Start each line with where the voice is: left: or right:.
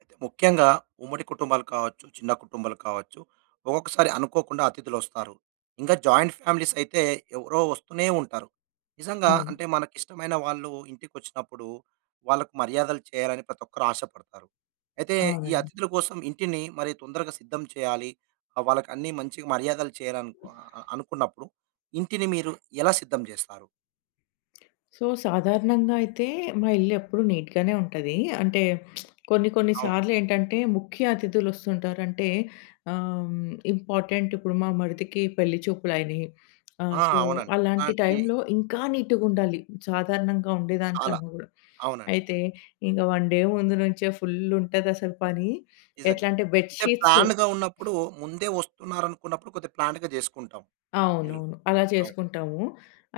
right: అయితే ముఖ్యంగా ఉమ్మడి కుటుంబాలు కావచ్చు, చిన్న కుటుంబాలు కావచ్చు, ఒక్కొక్కసారి అనుకోకుండా అతిథులొస్తారు. ఇంకా జాయింట్ ఫ్యామిలీస్ అయితే ఎవరో వస్తూనే ఉంటారు. నిజంగా
left: అవును.
right: అంటే మనకిష్టమైన వాళ్ళు ఇంటికొచ్చినప్పుడు వాళ్ళకు మర్యాదలు చేయాలని ప్రతి ఒక్కరు ఆశపడతారు. అయితే ఈ
left: అవునండి.
right: అతిథుల కోసం ఇంటిని మరి తొందరగా సిద్ధం చేయాలి. వాళ్ళకి అన్నీ మంచిగా మర్యాదలు చేయాలనుకు అనుకున్నప్పుడు ఇంటిని మీరు ఎలా సిద్ధం చేస్తారు?
left: సో, సాధారణంగా అయితే మా ఇల్లు ఎప్పుడు నీట్‌గానే ఉంటది. అంటే కొన్ని కొన్ని
right: అవును.
left: సార్లేంటంటే ముఖ్య అతిథులొస్తుంటారు. అంటే ఆహ్, ఇంపార్టెంట్ ఇప్పుడు మా మరిదికి పెళ్లి చూపులయినయి. ఆహ్,
right: ఆ!
left: సో,
right: అవునండి.
left: అలాంటి
right: అలాంటి
left: టైంలో ఇంకా నీట్‌గుండాలి, సాధారణంగా
right: చాలా.
left: ఉండేదానికన్నా గూడా.
right: అవునండి.
left: అయితే ఇంక 1 డే ముందు నుంచే ఫుల్లుంటదసలు పని.
right: నిజంగా.
left: ఎట్లా అంటే బెడ్
right: అంటే
left: షీట్స్.
right: ప్లాన్డ్‌గా ఉన్నప్పుడు ముందే వస్తున్నారనుకున్నప్పుడు కొద్దిగా ప్లాన్డ్‌గా జేసుకుంటాం ఇల్లు.
left: అవునవును, అలా
right: అవును.
left: చేసుకుంటాము.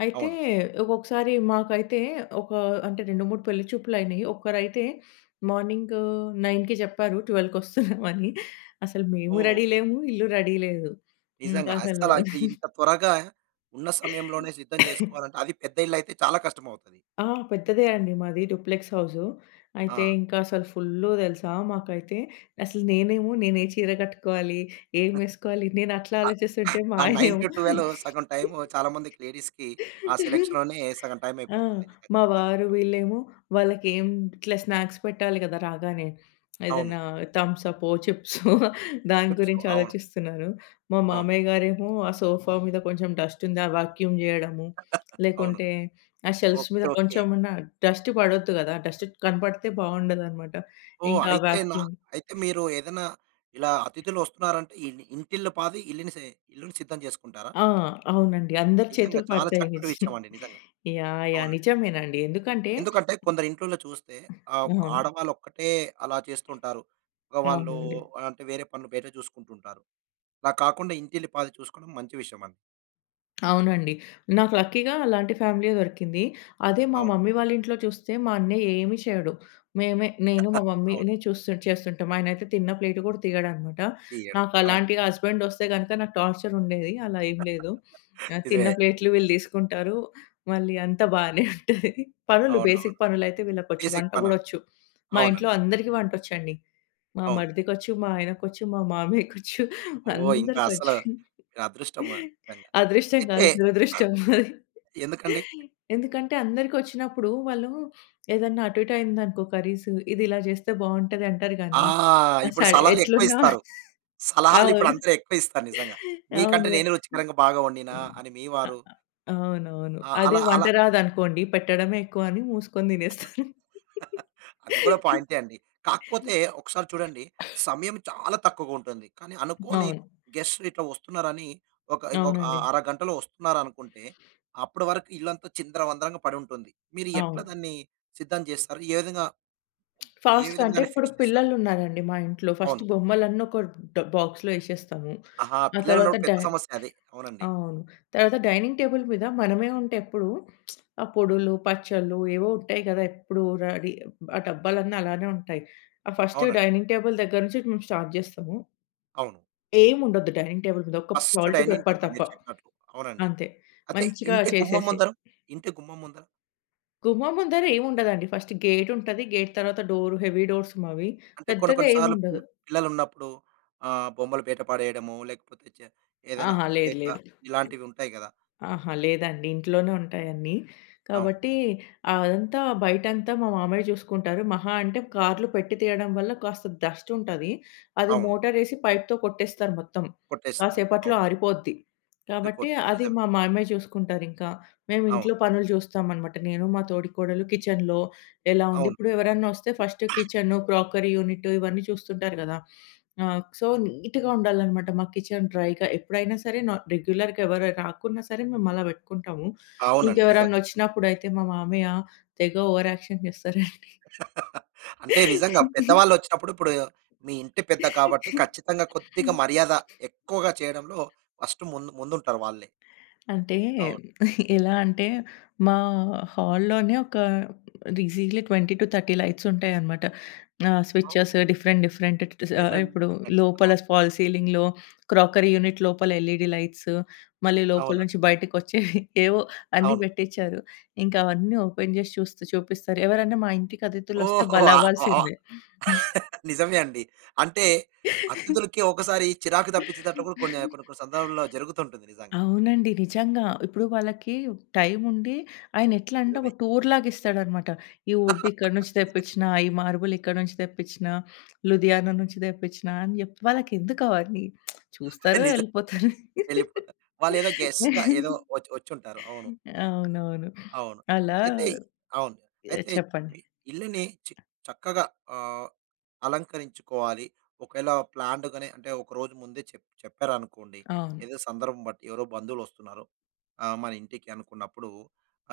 left: అయితే
right: అవును.
left: ఒక్కొక్కసారి మాకైతే ఒక అంటే 2, 3 పెళ్లి చూపులయినయి. ఒకరైతే మార్నింగ్ 9:00కి చెప్పారు 12:00కి వస్తున్నామని. అసలు మేము
right: ఓహ్!
left: రెడీ లేము, ఇల్లు రెడీ లేదు. ఇంకా
right: నిజంగా.
left: అసలు
right: అస్సల ఇప్పుడు ఇంత త్వరగా ఉన్న సమయంలోనే సిద్ధం జేసుకోవాలంటే అది పెద్ద ఇళ్లయితే చాలా కష్టమవుతది.
left: ఆ! పెద్దదే అండి, మాది డూప్లెక్స్ హౌసు. అయితే
right: ఆ!
left: ఇంకా అసలు ఫుల్లు తెలుసా మాకైతే. అసలు నేనేమో నేను ఏ చీర కట్టుకోవాలి, ఏమేసుకోవాలి నేను అట్లా
right: ఆ
left: ఆలోచిస్తుంటే మా
right: ఆ
left: ఆయనేమో,
right: 9-12 సగం టైము చాలా మందికి లేడీస్‌కి ఆ సెలక్షన్‌లోనే సగం టైం
left: ఆ,
right: అయిపోతుంది నిజంగా
left: మా
right: చెప్పాలంటే.
left: వారు వీళ్ళేమో వాళ్ళకేం ఇట్లా స్నాక్స్ పెట్టాలి కదా రాగానే,
right: అవును.
left: ఏదన్నా థమ్స‌పో, చిప్సో దాని
right: టిప్స్
left: గురించి
right: అవును.
left: ఆలోచిస్తున్నారు. మా
right: అవును.
left: మామయ్య గారేమో ఆ సోఫా మీద కొంచెం డస్ట్ ఉందా వాక్యూమ్ చేయడము,
right: అవును.
left: లేకుంటే ఆ షెల్ఫ్స్
right: ఓకే.
left: మీద
right: ఓకే.
left: కొంచెమన్నా డస్ట్ పడొద్దు కదా! డస్ట్ కనపడితే బావుండదనమాట.
right: ఓహ్!
left: ఇంకా ఆ
right: అయితే నా
left: వాక్యూమ్.
right: అయితే మీరు ఏదైనా ఇలా అతిథులు వస్తున్నారంటే ఇన్ ఇంటిల్లి పాది ఇల్లుని ఇల్లుని సిద్ధం చేసుకుంటారా?
left: ఆ! అవునండి, అందరి
right: నిజంగా
left: చేతులు
right: చాలా
left: పడతాయి.
right: చక్కటి విషయం అండి నిజంగా.
left: యాహ్! యాహ్!
right: అవునండి.
left: నిజమేనండి. ఎందుకంటే
right: ఎందుకంటే కొందరు ఇంట్లల్లో చూస్తే
left: అవును.
right: ఆడవాళ్ళు ఒక్కటే అలా చేస్తుంటారు. మగవాళ్ళు
left: అవునండి.
right: అంటే వేరే పనులు బయట చూసుకుంటుంటారు. అలా కాకుండా ఇంటిల్లిపాది చూసుకోవడం మంచి విషయం అండి.
left: అవునండి. నాకు లక్కీగా అలాంటి ఫ్యామిలీయే దొరికింది. అదే మా
right: అవును.
left: మమ్మీ వాళ్ళ ఇంట్లో చూస్తే మా అన్నయ్య ఏమి చేయడు. మేమే, నేను మా
right: అవును.
left: మమ్మీనే చూస్తు చేస్తుంటాం. ఆయనైతే తిన్న ప్లేట్ కూడా తీయడనమాట.
right: తీయడం.
left: నాకు
right: అవును.
left: అలాంటి హస్బెండ్ వస్తే గనుక నాకు టార్చర్ ఉండేది. అలా ఏం లేదు. తిన్న
right: నిజమే.
left: ప్లేట్‌లు వీళ్ళు తీసుకుంటారు. మళ్ళీ అంతా బానే ఉంటది. పనులు, బేసిక్
right: అవునవును.
left: పనులైతే వీళ్ళకొచ్చు.
right: బేసిక్
left: వంట గూడా
right: పనులు.
left: వచ్చు. మా ఇంట్లో
right: అవునండి.
left: అందరికీ వంటొచ్చండి. మా
right: అవును.
left: మరిదికొచ్చు, మా ఆయనకొచ్చు, మా మామయ్యకొచ్చు,
right: ఓహ్! ఇంకా అసలు
left: అందరికొచ్చు.
right: మీరు అదృష్టం నిజంగా.
left: అదృష్టం కాదు,
right: అయితే
left: దురదృష్టం అది.
right: ఎందుకండి
left: ఎందుకంటే అందరికొచ్చినప్పుడు వాళ్ళు ఏదన్నా అటు ఇటు అయిందనుకో కర్రీసు, ఇది ఇలా చేస్తే బావుంటది అంటారు
right: ఆ!
left: గానీ, ఆ స
right: ఇప్పుడు సలహాలు ఎక్కువ
left: ఎట్లున్నా
right: ఇస్తారు. సలహాలు ఇప్పుడు
left: అవును.
right: అందరూ ఎక్కువ ఇస్తారు నిజంగా. నీకంటే
left: అవును.
right: నేనే రుచికరంగా బాగా వండినా అని మీ
left: అ
right: వారు.
left: అ అవునవును.
right: ఆ!
left: అదే
right: అలా
left: వంట
right: అలా
left: రాదనుకోండి, పెట్టడమే ఎక్కువ అని మూసుకొని తినేస్తారు.
right: అది కూడా పాయింటే అండి. కాకపోతే ఒకసారి చూడండి సమయం చాలా తక్కువగా ఉంటుంది. కానీ అనుకోని
left: అవును.
right: గెస్ట్‌లు ఇట్లా వస్తున్నారని ఒక ఇంకొక
left: అవునండి.
right: అరగంటలో వస్తున్నారనుకుంటే, అప్పటి వరకు ఇల్లంతా చిందరవందరగా పడి ఉంటుంది. మీరు ఎట్లా
left: అవును.
right: దాన్ని సిద్ధం చేస్తారు? ఏ
left: ఫాస్ట్‌గా
right: విధంగా
left: అంటే
right: దాన్ని
left: ఇప్పుడు
right: ఫినిష్ చేస్తారు?
left: పిల్లలున్నారండి మా ఇంట్లో. ఫస్ట్
right: అవును.
left: బొమ్మలన్నీ ఒక బాక్స్‌లో ఏసేస్తాము.
right: ఆహా!
left: ఆ తర్వాత
right: పిల్లలున్నప్పుడు పెద్ద సమస్య అదే. అవునండి.
left: అవును, తర్వాత డైనింగ్ టేబుల్ మీద మనమే ఉంటే ఎప్పుడు ఆ పొడులు, పచ్చళ్ళు ఏవో ఉంటాయి కదా! ఎప్పుడు రెడీ, ఆ డబ్బాలన్నీ అలానే ఉంటాయి. ఆ ఫస్ట్
right: అవునండి.
left: డైనింగ్ టేబుల్ దగ్గర నుంచి మేము స్టార్ట్ జేస్తాము.
right: అవును.
left: ఏముండొద్దు డైనింగ్ టేబుల్ మీద, ఒక్క
right: first
left: salt,
right: dining
left: pepper
right: table
left: తప్ప.
right: మీరు చెప్పినట్లు. అవునండి.
left: అంతే.
right: అయితే
left: మంచిగా
right: ఇంటి గుమ్మం
left: చేసేసి,
right: ముందర, ఇంటి గుమ్మం ముందర
left: గుమ్మం ముందర ఏముండదండి. ఫస్ట్ గేటుంటది. గేట్ తర్వాత డోర్, హెవీ డోర్స్ మావి.
right: అంటే కొన్ని
left: పెద్దగా
right: కొన్ని సార్లు
left: ఏముండదు.
right: పిల్లలున్నప్పుడు బొమ్మల వేట పడేయడము, లేకపోతే ఏదైనా
left: ఆహా! లేదు,
right: వేట
left: లేదు.
right: ఇలాంటివి ఉంటాయి గదా!
left: ఆహా! లేదండి, ఇంట్లోనే ఉంటాయన్నీ.
right: అవును.
left: కాబట్టి అదంతా బయటంతా మా మామయ్య చూసుకుంటారు. మహా అంటే కార్లు పెట్టి తీయడం వల్ల కాస్త డస్టుంటది. అది
right: అవును.
left: మోటారేసి పైప్‌తో కొట్టేస్తారు మొత్తం.
right: కొట్టేస్తారు.
left: కాసేపట్లో
right: అవును.
left: ఆరిపోద్ది. కాబట్టి
right: వెళ్ళిపోతుంది.
left: అది
right: నిజమే.
left: మా మామయ్య చూసుకుంటారింకా. మేము
right: అవును.
left: ఇంట్లో పనులు చూస్తామనమాట. నేను, మా తోడికోడలు కిచెన్‌లో. ఎలా ఉంది
right: అవును.
left: ఇప్పుడు, ఎవరన్నా వస్తే ఫస్ట్ కిచెను, క్రాకరీ యూనిట్ ఇవన్నీ చూస్తుంటారు గదా! ఆ! సో, నీట్‌గా ఉండాలనమాట మా కిచెన్ డ్రైగా. ఎప్పుడైనా సరే, నా రెగ్యులర్‌గా ఎవరు రాకున్నా సరే మేమలా పెట్టుకుంటాము.
right: అవునండి. నిజంగా.
left: ఇంకెవరన్నా వచ్చినప్పుడైతే మా మామయ్య తెగ ఓవర్ యాక్షన్ చేస్తారండి.
right: అంటే నిజంగా పెద్దవాళ్ళొచ్చినప్పుడు ఇప్పుడు మీ ఇంటి పెద్ద కాబట్టి ఖచ్చితంగా కొద్దిగా మర్యాద ఎక్కువగా చేయడంలో ఫస్ట్ ముందుంటారు వాళ్ళే.
left: అంటే
right: అవును.
left: ఎలా అంటే మా హాల్‌లోనే ఒక ఈజీలీ 20-30 లైట్స్ ఉంటాయన్నమాట. స్విచెస్
right: అవును.
left: డిఫరెంట్ డిఫరెంట్
right: డిఫరెంట్,
left: ఇప్పుడు
right: డిఫరెంట్.
left: లోపల
right: అవును.
left: ఫాల్ సీలింగ్‌లో, క్రాకరీ యూనిట్ లోపల ఎల్ఈడీ లైట్స్, మళ్ళీ లోపల
right: అవును.
left: నుంచి బయటికొచ్చేవి ఏవో అన్నీ
right: అవును.
left: పెట్టించారు. ఇంకా అవన్నీ ఓపెన్ చేసి చూస్తూ చూపిస్తారు. ఎవరైనా మా ఇంటికి అతిథులొస్తే
right: ఓహో! ఆహ్,
left: బలవ్వాల్సిందే.
right: నిజమే అండి. అంటే అతిథులకి ఒకసారి చిరాకు తప్పించేటట్లు కూడా కొన్ని కొన్ని కొన్ని సందర్భాల్లో జరుగుతుంటుంది నిజంగా.
left: అవునండి, నిజంగా. ఇప్పుడు వాళ్ళకి టైముండి, ఆయనెట్లంటే ఒక
right: నిజమే.
left: టూర్‌లాగా ఇస్తాడనమాట. ఈ వుడ్ ఇక్కడి నుంచి
right: నిజమే.
left: తెప్పించిన, ఈ మార్బుల్ ఇక్కడి నుంచి తెప్పించిన, లుధియానా నుంచి తెప్పించిన అని జెప్పి, వాళ్ళకెందుకు అవన్నీ? చూస్తారు,
right: నిజం
left: ఎళ్ళిపోతారు.
right: వెళ్ళిపోతారు. వాళ్ళేదో గెస్ట్‌గా ఏదో వచ్చుంటారు. అవును.
left: అవునవును.
right: అవును.
left: అలా.
right: అయితే అవును.
left: ఏ,
right: అయితే
left: చెప్పండి.
right: మీ ఇల్లుని చక్కగా ఆహ్, అలంకరించుకోవాలి. ఒకవేళ ప్లాన్డ్‌గానే అంటే ఒకరోజు ముందే చెప్పారనుకోండి.
left: అవును.
right: ఏదో సందర్భం బట్టి ఎవరో బంధువులొస్తున్నారు. మన ఇంటికి అనుకున్నప్పుడు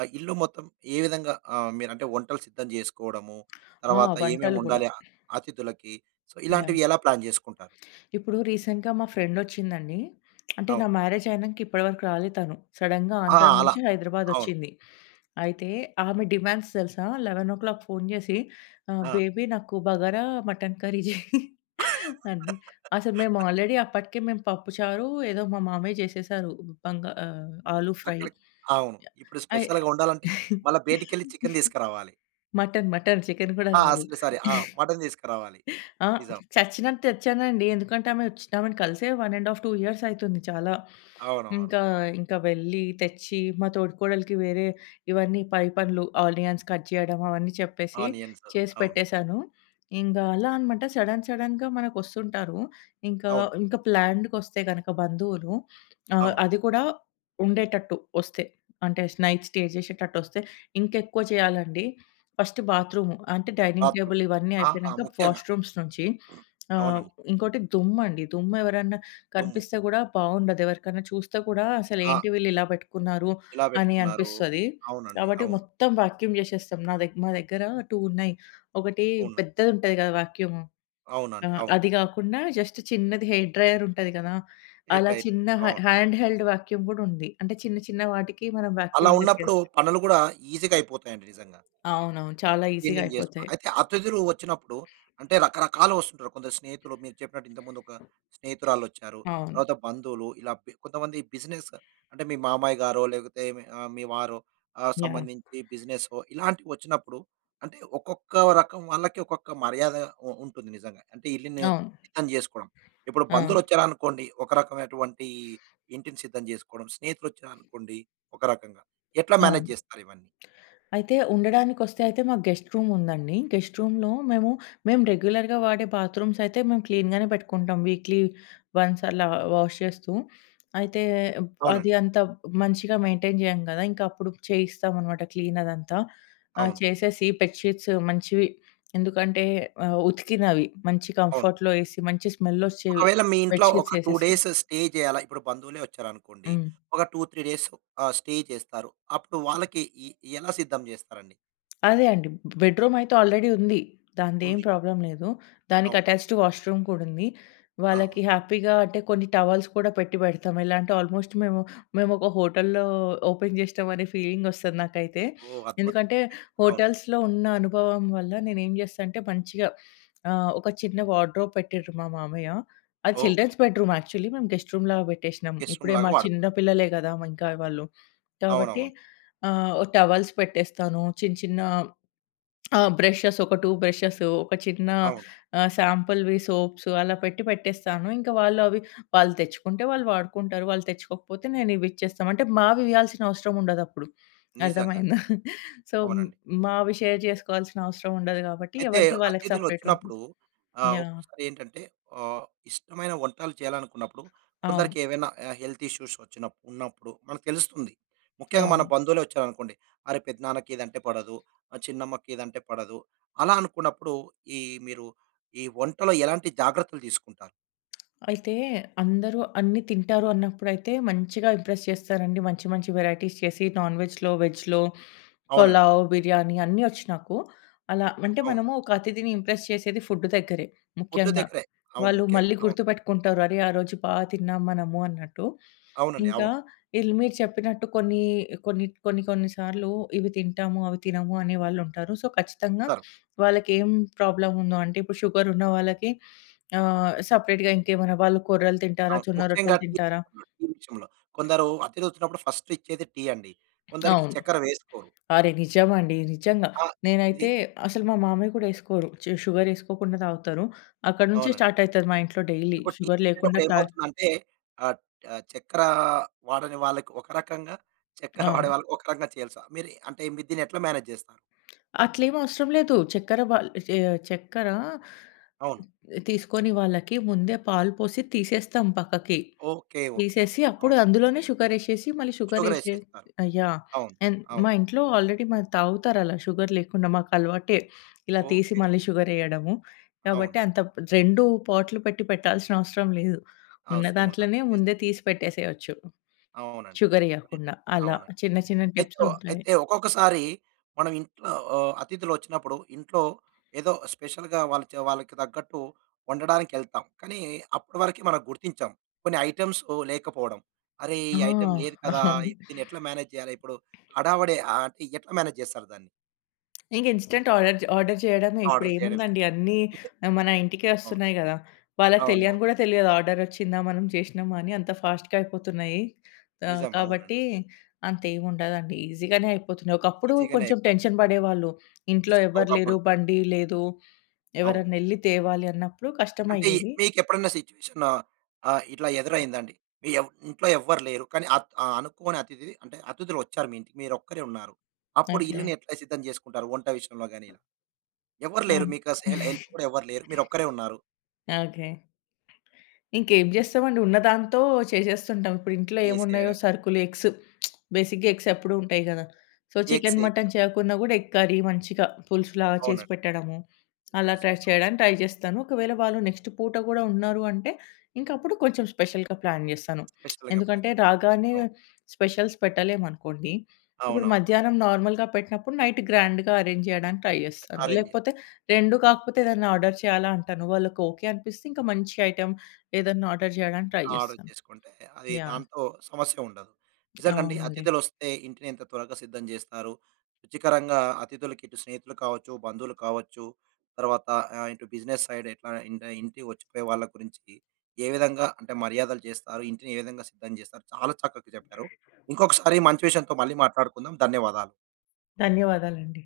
right: ఆ ఇల్లు మొత్తం ఏ విధంగా మీరంటే వంటలు సిద్ధం జేసుకోవడము,
left: ఆ!
right: తర్వాత ఏమేమి
left: వంటలు గూడా.
right: వండాలి అతిథులకి. So,
left: yeah!
right: ఇలాంటివి ఎలా ప్లాన్ జేసుకుంటారు?
left: ఇప్పుడు రీసెంట్‌గా మా ఫ్రెండొచ్చిందండి. అంటే నా
right: అవును.
left: మ్యారేజ్ అయినంక ఇప్పటివరకు రాలే తను. సడెన్‌గా
right: ఆ!
left: ఆంధ్ర
right: అలా.
left: నుంచి
right: అవును.
left: హైదరాబాదొచ్చింది. అయితే ఆమె డిమాండ్స్ తెలుసా? 11:00 ఫోను చేసి,
right: ఆ!
left: "బేబీ నాకు బగారా, మటన్ కర్రీ చెయి" అంది. అసలు మేము ఆల్రెడీ అప్పటికే మేము పప్పుచారు ఏదో మా మామయ్య చేసేసారు. ఆలు ఫ్రై.
right: అక్కడికి అవును. ఇప్పుడు
left: అయ్
right: స్పెషల్‌గా వండాలంటే మళ్ళా బయటికెళ్ళి చికెన్ తీసుకురావాలి.
left: మటన్, మటన్ చికెన్ కూడా
right: ఆ!
left: కాదు.
right: Sorry, sorry. ఆ! మటన్ తీసుకురావాలి.
left: ఆ!
right: నిజం.
left: చచ్చినట్టు తెచ్చానండి. ఎందుకంటే ఆమె వచ్చి, ఆమెను కలిసే 1 ½ 2 ఇయర్స్ అయితుంది చాలా.
right: అవునవును.
left: ఇంకా, ఇంకా వెళ్ళి తెచ్చి మా తోడికోడలికి వేరే ఇవన్నీ పై పనులు ఆనియన్స్ కట్ చేయడం అవన్నీ చెప్పేసి
right: ఆనియన్స్
left: చేసి
right: అవును.
left: పెట్టేసాను. ఇంగా అలా అనమాట, సడెన్ సడెన్‌గా మనకొస్తుంటారు. ఇంకా,
right: అవును.
left: ఇంకా ప్లాన్డ్‌గొస్తే గనక బంధువులు,
right: అవును.
left: అది కూడా ఉండేటట్టు వస్తే, అంటే నైట్ స్టే చేసేటట్టొస్తే ఇంకెక్కువ చేయాలండి. ఫస్ట్ బాత్రూమ్, అంటే డైనింగ్
right: బాతు
left: టేబుల్ ఇవన్నీ
right: ఆ! ఆ!
left: అయిపోయినాక
right: ముఖ్యంగా.
left: వాష్‌రూమ్స్ నుంచి, ఆహ్,
right: అవునండి.
left: ఇంకోటి దుమ్మండి. దుమ్ము ఎవరన్నా
right: దుమ్ము.
left: కనిపిస్తే గూడా బావుండదు. ఎవరికన్నా చూస్తే కూడా
right: ఆ!
left: అసలేంటి వీళ్ళు ఇలా పెట్టుకున్నారు
right: ఎలా
left: అని
right: పెట్టుకున్నారు?
left: అనిపిస్తది.
right: అవునండి.
left: కాబట్టి
right: అవును.
left: మొత్తం వాక్యూమ్ చేసేస్తాం. నా దగ్ మా దగ్గర 2 ఉన్నాయి. ఒకటి
right: అవును.
left: పెద్దదుంటది కదా, వాక్యూము. ఆ!
right: అవునండి. అవును.
left: అది గాకుండా జస్ట్ చిన్నది హెయిర్ డ్రైయర్ ఉంటది కదా!
right: రైట్,
left: అలా
right: రైట్.
left: చిన్న
right: అవును.
left: హ్యాండ్ హెల్డ్ వాక్యూమ్ కూడా ఉంది. అంటే చిన్న చిన్న వాటికి మనం
right: అలా
left: వాక్యూమ్
right: ఉన్నప్పుడు
left: చేసేయొచ్చు.
right: పనులు కూడా ఈజీగా అయిపోతాయండి నిజంగా.
left: అవునవును, చాలా ఈజీగా
right: క్లీనింగ్ చేసుకో
left: అయిపోతాయి.
right: అయితే అతిథులు వచ్చినప్పుడు అంటే రకరకాలు వస్తుంటారు. కొందరు స్నేహితులు మీరు చెప్పినట్టు ఇంతకుముందు ఒక స్నేహితురాళ్ళొచ్చారు.
left: అవును.
right: తర్వాత బంధువులు ఇలా కొంతమంది బిజినెస్ అంటే మీ మామయ్య గారో లేకపోతే మీ మీ వారో
left: యాహ్!
right: సంబంధించి బిజినెసో ఇలాంటివి వచ్చినప్పుడు అంటే ఒక్కొక్క రకం వాళ్ళకి ఒక్కొక్క మర్యాద ఉంటుంది నిజంగా. అంటే ఇల్లుని
left: అవును.
right: సిద్ధం చేసుకోవడం. ఇప్పుడు
left: అవును.
right: బంధువులొచ్చారనుకోండి ఒక రకమైనటువంటి ఇంటిని సిద్ధం చేసుకోవడం. స్నేహితులొచ్చారనుకోండి ఒక రకంగా. ఎట్లా మేనేజ్
left: అవును.
right: చేస్తారు ఇవన్నీ?
left: అయితే ఉండడానికొస్తే, అయితే మాకు గెస్ట్ రూమ్ ఉందండి. గెస్ట్ రూమ్‌లో మేము, రెగ్యులర్‌గా వాడే బాత్రూమ్స్ అయితే మేము క్లీన్‌గానే పెట్టుకుంటాం. వీక్లీ వన్స్ అలా వాష్ చేస్తూ. అయితే అది
right: అవునండి.
left: అంత మంచిగా మెయింటైన్ చేయం కదా! ఇంకా అప్పుడు చేయిస్తామనమాట, క్లీన్ అదంతా.
right: అవును.
left: చేసేసి బెడ్‌షీట్స్ మంచివి, ఎందుకంటే ఉతికినవి మంచి
right: అవును.
left: కంఫర్ట్‌లో ఏసి మంచి స్మెల్ వచ్చేవి
right: ఒకవేళ మీ ఇంట్లో
left: బెడ్‌షీట్స్
right: ఒక 2
left: ఏసేసి.
right: డేస్ స్టే చేయాలా? ఇప్పుడు బంధువులే వచ్చారనుకోండి.
left: హ్మ్.
right: ఒక 2, 3 డేస్ స్టే చేస్తారు. అప్పుడు వాళ్ళకి ఎ ఎలా సిద్ధం చేస్తారండి?
left: అదే అండి. బెడ్‌రూమ్ అయితే ఆల్రెడీ ఉంది. దానిదేం
right: ఉంది.
left: ప్రాబ్లమ్ లేదు. దానికి
right: అవును.
left: అటాచ్డ్ వాష్‌రూమ్ కూడా ఉంది.
right: ఆ!
left: వాళ్ళకి
right: అవును.
left: హ్యాపీగా, అంటే కొన్ని టవల్స్ కూడా పెట్టి పెడతాం. ఎలా అంటే ఆల్మోస్ట్ మేము, ఒక హోటల్‌లో ఓపెన్ చేసినాం అనే ఫీలింగ్ వస్తది నాకైతే.
right: ఓహ్! అద్భుతం.
left: ఎందుకంటే
right: అవును.
left: హోటల్స్‌లో ఉన్న అనుభవం వల్ల నేనేం చేస్తా అంటే మంచిగా, ఒక చిన్న వార్డ్‌రోబ్ పెట్టిండ్రు మా మామయ్య. అది
right: ఓహ్!
left: Children's bedroom actually. మేము గెస్ట్ రూమ్‌లాగా పెట్టేసినాం.
right: గెస్ట్
left: ఇప్పుడే
right: రూమ్‌లాగా
left: మా చిన్న
right: వాడుకుంటారు.
left: పిల్లలే కదా, ఇంకా వాళ్ళు. కాబట్టి
right: అవునవును.
left: టవల్స్ పెట్టేస్తాను. చిన్న చిన్న ఆ! బ్రషెస్, ఒక 2 బ్రషెస్, ఒక చిన్న,
right: అవును.
left: శాంపుల్‌వి సోప్స్ అలా పెట్టి పెట్టేస్తాను. ఇంకా వాళ్ళు అవి వాళ్ళు తెచ్చుకుంటే వాళ్ళు వాడుకుంటారు. వాళ్ళు తెచ్చుకోకపోతే నేను ఇవి ఇచ్చేస్తాం. అంటే మావి ఇయ్యాల్సిన అవసరం ఉండదప్పుడు.
right: నిజంగా.
left: అర్థమైందా?
right: నిజంగా.
left: సో,
right: అవునండి.
left: మావి షేర్ చేసుకోవాల్సిన అవసరం ఉండదు కాబట్టి
right: అయితే
left: ఎవరిది వాళ్ళకి సెపరేట్ ఉంటుంది.
right: అతిథులొచ్చినప్పుడు
left: యాహ్!
right: ఒక్కొక్కసారి ఏంటంటే ఆహ్, ఇష్టమైన వంటలు చేయాలనుకున్నప్పుడు
left: అవును.
right: కొందరికి ఏవైనా హెల్త్ ఇష్యూస్ వచ్చిన ఉన్నప్పుడు మనకు తెలుస్తుంది. ముఖ్యంగా మన
left: అవును.
right: బంధువులే వచ్చారనుకోండి, అరే! పెద్దనాన్నకి ఇదంటే పడదు, చిన్నమ్మకి ఇదంటే పడదు. అలా అనుకున్నప్పుడు ఈ మీరు ఈ వంటలో ఎలాంటి జాగ్రత్తలు తీసుకుంటారు?
left: అయితే అందరూ అన్నీ తింటారు అన్నప్పుడైతే మంచిగా ఇంప్రెస్ చేస్తారండి. మంచి మంచి వేరైటీస్ చేసి నాన్ వెజ్‌లో, వెజ్‌లో
right: అవునండి.
left: పులావ్, బిర్యానీ అన్నీ ఒచ్చు నాకు. అలా
right: హ్మ్.
left: అంటే
right: అవును.
left: మనము ఒక అతిథిని ఇంప్రెస్ చేసేది ఫుడ్ దగ్గరే
right: ఫుడ్
left: ముఖ్యంగా.
right: దగ్గరే. అవును.
left: వాళ్ళు
right: ముఖ్యంగా.
left: మళ్ళీ
right: అవును.
left: గుర్తుపెట్టుకుంటారు, అరే ఆ రోజు బా తిన్నాం మనము అన్నట్టు.
right: అవునండి.
left: ఇంకా
right: అవును.
left: ఈళ్ళు మీరు చెప్పినట్టు కొన్ని కొన్ని సార్లు ఇవి తింటాము, అవి తినము అనే వాళ్ళుంటారు. సో, ఖచ్చితంగా
right: ఇస్తారు.
left: వాళ్ళకేం ప్రాబ్లమ్ ఉందో, అంటే ఇప్పుడు షుగర్ ఉన్న వాళ్ళకి సెపరేట్‌గా ఇంకేమైనా, వాళ్ళు కొర్రలు తింటారా?
right: అవును.
left: జొన్న
right: ముఖ్యంగా
left: రొట్టెలు తింటారా?
right: టీ విషయంలో. కొందరు అతిథులొచ్చినప్పుడు ఫస్ట్ ఇచ్చేది టీ అండి. కొందరికి
left: అవును.
right: చక్కెర వేసుకోరు.
left: అరే! నిజమండి, నిజంగా.
right: ఆ! ఇది.
left: నేనైతే అసలు, మా మామయ్య కూడా ఏసుకోరు. షుగర్ ఏసుకోకుండా తాగుతారు. అక్కడి నుంచే
right: అవునండి.
left: స్టార్ట్ అయితది మా ఇంట్లో డైలీ,
right: ఇప్పుడు టీ
left: షుగర్ లేకుండా
right: కొట్టేటప్పుడు ఏమవుతుందంటే ఆహ్, చక్కెర వాడని వాళ్ళకి ఒక రకంగా, చక్కెర
left: ఆ!
right: వాడే వాళ్ళకి ఒక రకంగా చేయాలి. సో, మీరు దీన్ని ఎట్లా మేనేజ్ చేస్తారు?
left: అట్లేం అవసరం లేదు. చక్కెర
right: అవును.
left: తీసుకొని వాళ్ళకి ముందే పాలు పోసి తీసేస్తాం పక్కకి.
right: ఓకే. ఓకే.
left: తీసేసి
right: ఓకే.
left: అప్పుడు
right: అవును.
left: అందులోనే షుగరేసేసి మళ్ళీ
right: షుగర్ ఎసేస్తారు.
left: యాహ్!
right: అవును.
left: అండ్
right: అవును.
left: మా ఇంట్లో ఆల్రెడీ మరి తాగుతారు అలా షుగర్ లేకుండా. మాకలవాటే ఇలా తీసి
right: ఓకే.
left: మళ్ళీ షుగరేయడము.
right: అవును.
left: కాబట్టి అంత 2 పాట్లు పెట్టి పెట్టాల్సిన అవసరం లేదు. ఉన్న
right: అవసరం ఉండదు.
left: దాంట్లోనే
right: నిజం.
left: ముందే తీసి పెట్టేసేయొచ్చు,
right: అవునండి. నిజం.
left: షుగరేయకుండా. అలా
right: అవునండి.
left: చిన్న చిన్న
right: అయితే
left: టిప్సుంటాయి.
right: అయితే ఒక్కొక్కసారి మనం ఇంట్లో అతిథులొచ్చినప్పుడు ఇంట్లో ఏదో స్పెషల్‌గా వాళ్ళకి తగ్గట్టు వండడానికెళ్తాం. కానీ అప్పటి వరకి మనం గుర్తించం. కొన్ని ఐటెమ్స్ లేకపోవడం. అరే!
left: ఆ!
right: ఈ ఐటెమ్ లేదు కదా!
left: అవును.
right: ఇది దీన్ని ఎట్లా మేనేజ్ చేయాలి? ఇప్పుడు హడావిడి అంటే ఎట్లా మేనేజ్ చేస్తారు దాన్ని?
left: ఇంక ఇన్‌స్టంట్ ఆర్డర్ ఆర్డర్ చేయడమే.
right: ఆర్డర్ చేయడమే.
left: ఇప్పుడేముందండి అన్నీ, మన ఇంటికే
right: అవును.
left: వస్తున్నాయి గదా! వాళ్ళకి
right: అవునవును.
left: తెలియని గూడా తెలియదు ఆర్డరొచ్చిందా, మనం చేసినామా అని, అంత ఫాస్ట్‌గా అయిపోతున్నాయి.
right: నిజం.
left: కాబట్టి
right: అవునండి.
left: అంతేముండదండి. ఈజీగానే అయిపోతున్నాయి. ఒకప్పుడు
right: ఈజీగానే
left: కొంచెం
right: అయిపోతుంది.
left: టెన్షన్ పడేవాళ్ళు. ఇంట్లో
right: నిజంగా
left: ఎవ్వరు
right: ఒకప్పుడు.
left: లేరు, బండి లేదు,
right: అవును.
left: ఎవరన్నా ఎళ్లి తేవాలి అన్నప్పుడు
right: అంటే
left: కష్టమయ్యేది.
right: మీకెప్పుడన్నా సిట్యుయేషన్ ఇట్లా ఎదురైందండి? మీ ఇంట్లో ఎవ్వరు లేరు. కానీ అనుకోని అతిథి అంటే అతిథులొచ్చారు మీ ఇంటికి. మీరొక్కరే ఉన్నారు. అప్పుడు
left: ఓకే.
right: ఇల్లుని ఎట్లా సిద్ధం జేసుకుంటారు? వంట విషయంలో గాని ఇలా. ఎవ్వరు లేరు.
left: అవును.
right: మీకు అసలు హెల్ప్ కూడా ఎవ్వరు లేరు. మీరొక్కరే ఉన్నారు.
left: ఓకే. ఇంకేం జేస్తామండి, ఉన్నదాంతో చేసేస్తుంటాం. ఇప్పుడు ఇంట్లో ఏమున్నాయో,
right: చేసేయడం
left: సరుకులు, ఎగ్స్, బేసిక్‌గా ఎగ్స్ ఎప్పుడూ ఉంటాయి గదా! So, chicken,
right: eggs.
left: మటన్ చేయకున్నా గూడా ఎగ్ కర్రీ మంచిగా పులుసులాగా చేసి
right: అవునండి.
left: పెట్టడము. అలా
right: చేసి
left: ట్రై
right: పె అవును.
left: చేయడానికి ట్రై జేస్తాను. ఒకవేళ వాళ్ళు
right: చేసి
left: నెక్స్ట్ పూట గూడా ఉన్నారు అంటే, ఇంకప్పుడు కొంచెం స్పెషల్‌గా ప్లాన్ జేస్తాను.
right: స్పెషల్‌గా ప్లాన్
left: ఎందుకంటే,
right: జేసి.
left: రాగానే
right: అవును.
left: స్పెషల్స్ పెట్టలేమనుకోండి. ఇప్పుడు
right: అవునవును.
left: మధ్యాహ్నం నార్మల్‌గా పెట్టినప్పుడు నైట్ గ్రాండ్‌గా అరేంజ్ చేయడానికి ట్రై జేస్తాను.
right: అరేంజ్
left: లేకపోతే 2 కాకపోతే ఏదన్నా ఆర్డర్ చేయాలా అంటాను. వాళ్ళకి ఓకే అనిపిస్తే ఇంకా మంచి ఐటెమ్ ఏదన్నా ఆర్డర్ జేయడానికి ట్రై
right: ఆర్డర్
left: జేస్తాను.
right: చేసుకుంటే అది
left: యాహ్!
right: దాంతో సమస్య ఉండదు. నిజంగండి
left: అవునండి.
right: అతిథులొస్తే ఇంటిని ఎంత త్వరగా సిద్ధం జేస్తారు. రుచికరంగా అతిథులకి ఇటు స్నేహితులు కావచ్చు, బంధువులు కావచ్చు, తర్వాత ఇటు బిజినెస్ సైడ్ ఎట్లా ఇంటికి వచ్చిపోయే వాళ్ళ గురించి ఏ విధంగా అంటే మర్యాదలు చేస్తారు? ఇంటిని ఏ విధంగా సిద్ధం జేస్తారు? చాలా చక్కగా చెప్పారు. ఇంకొకసారి మంచి విషయంతో మళ్ళీ మాట్లాడుకుందాం. ధన్యవాదాలు.
left: ధన్యవాదాలండి.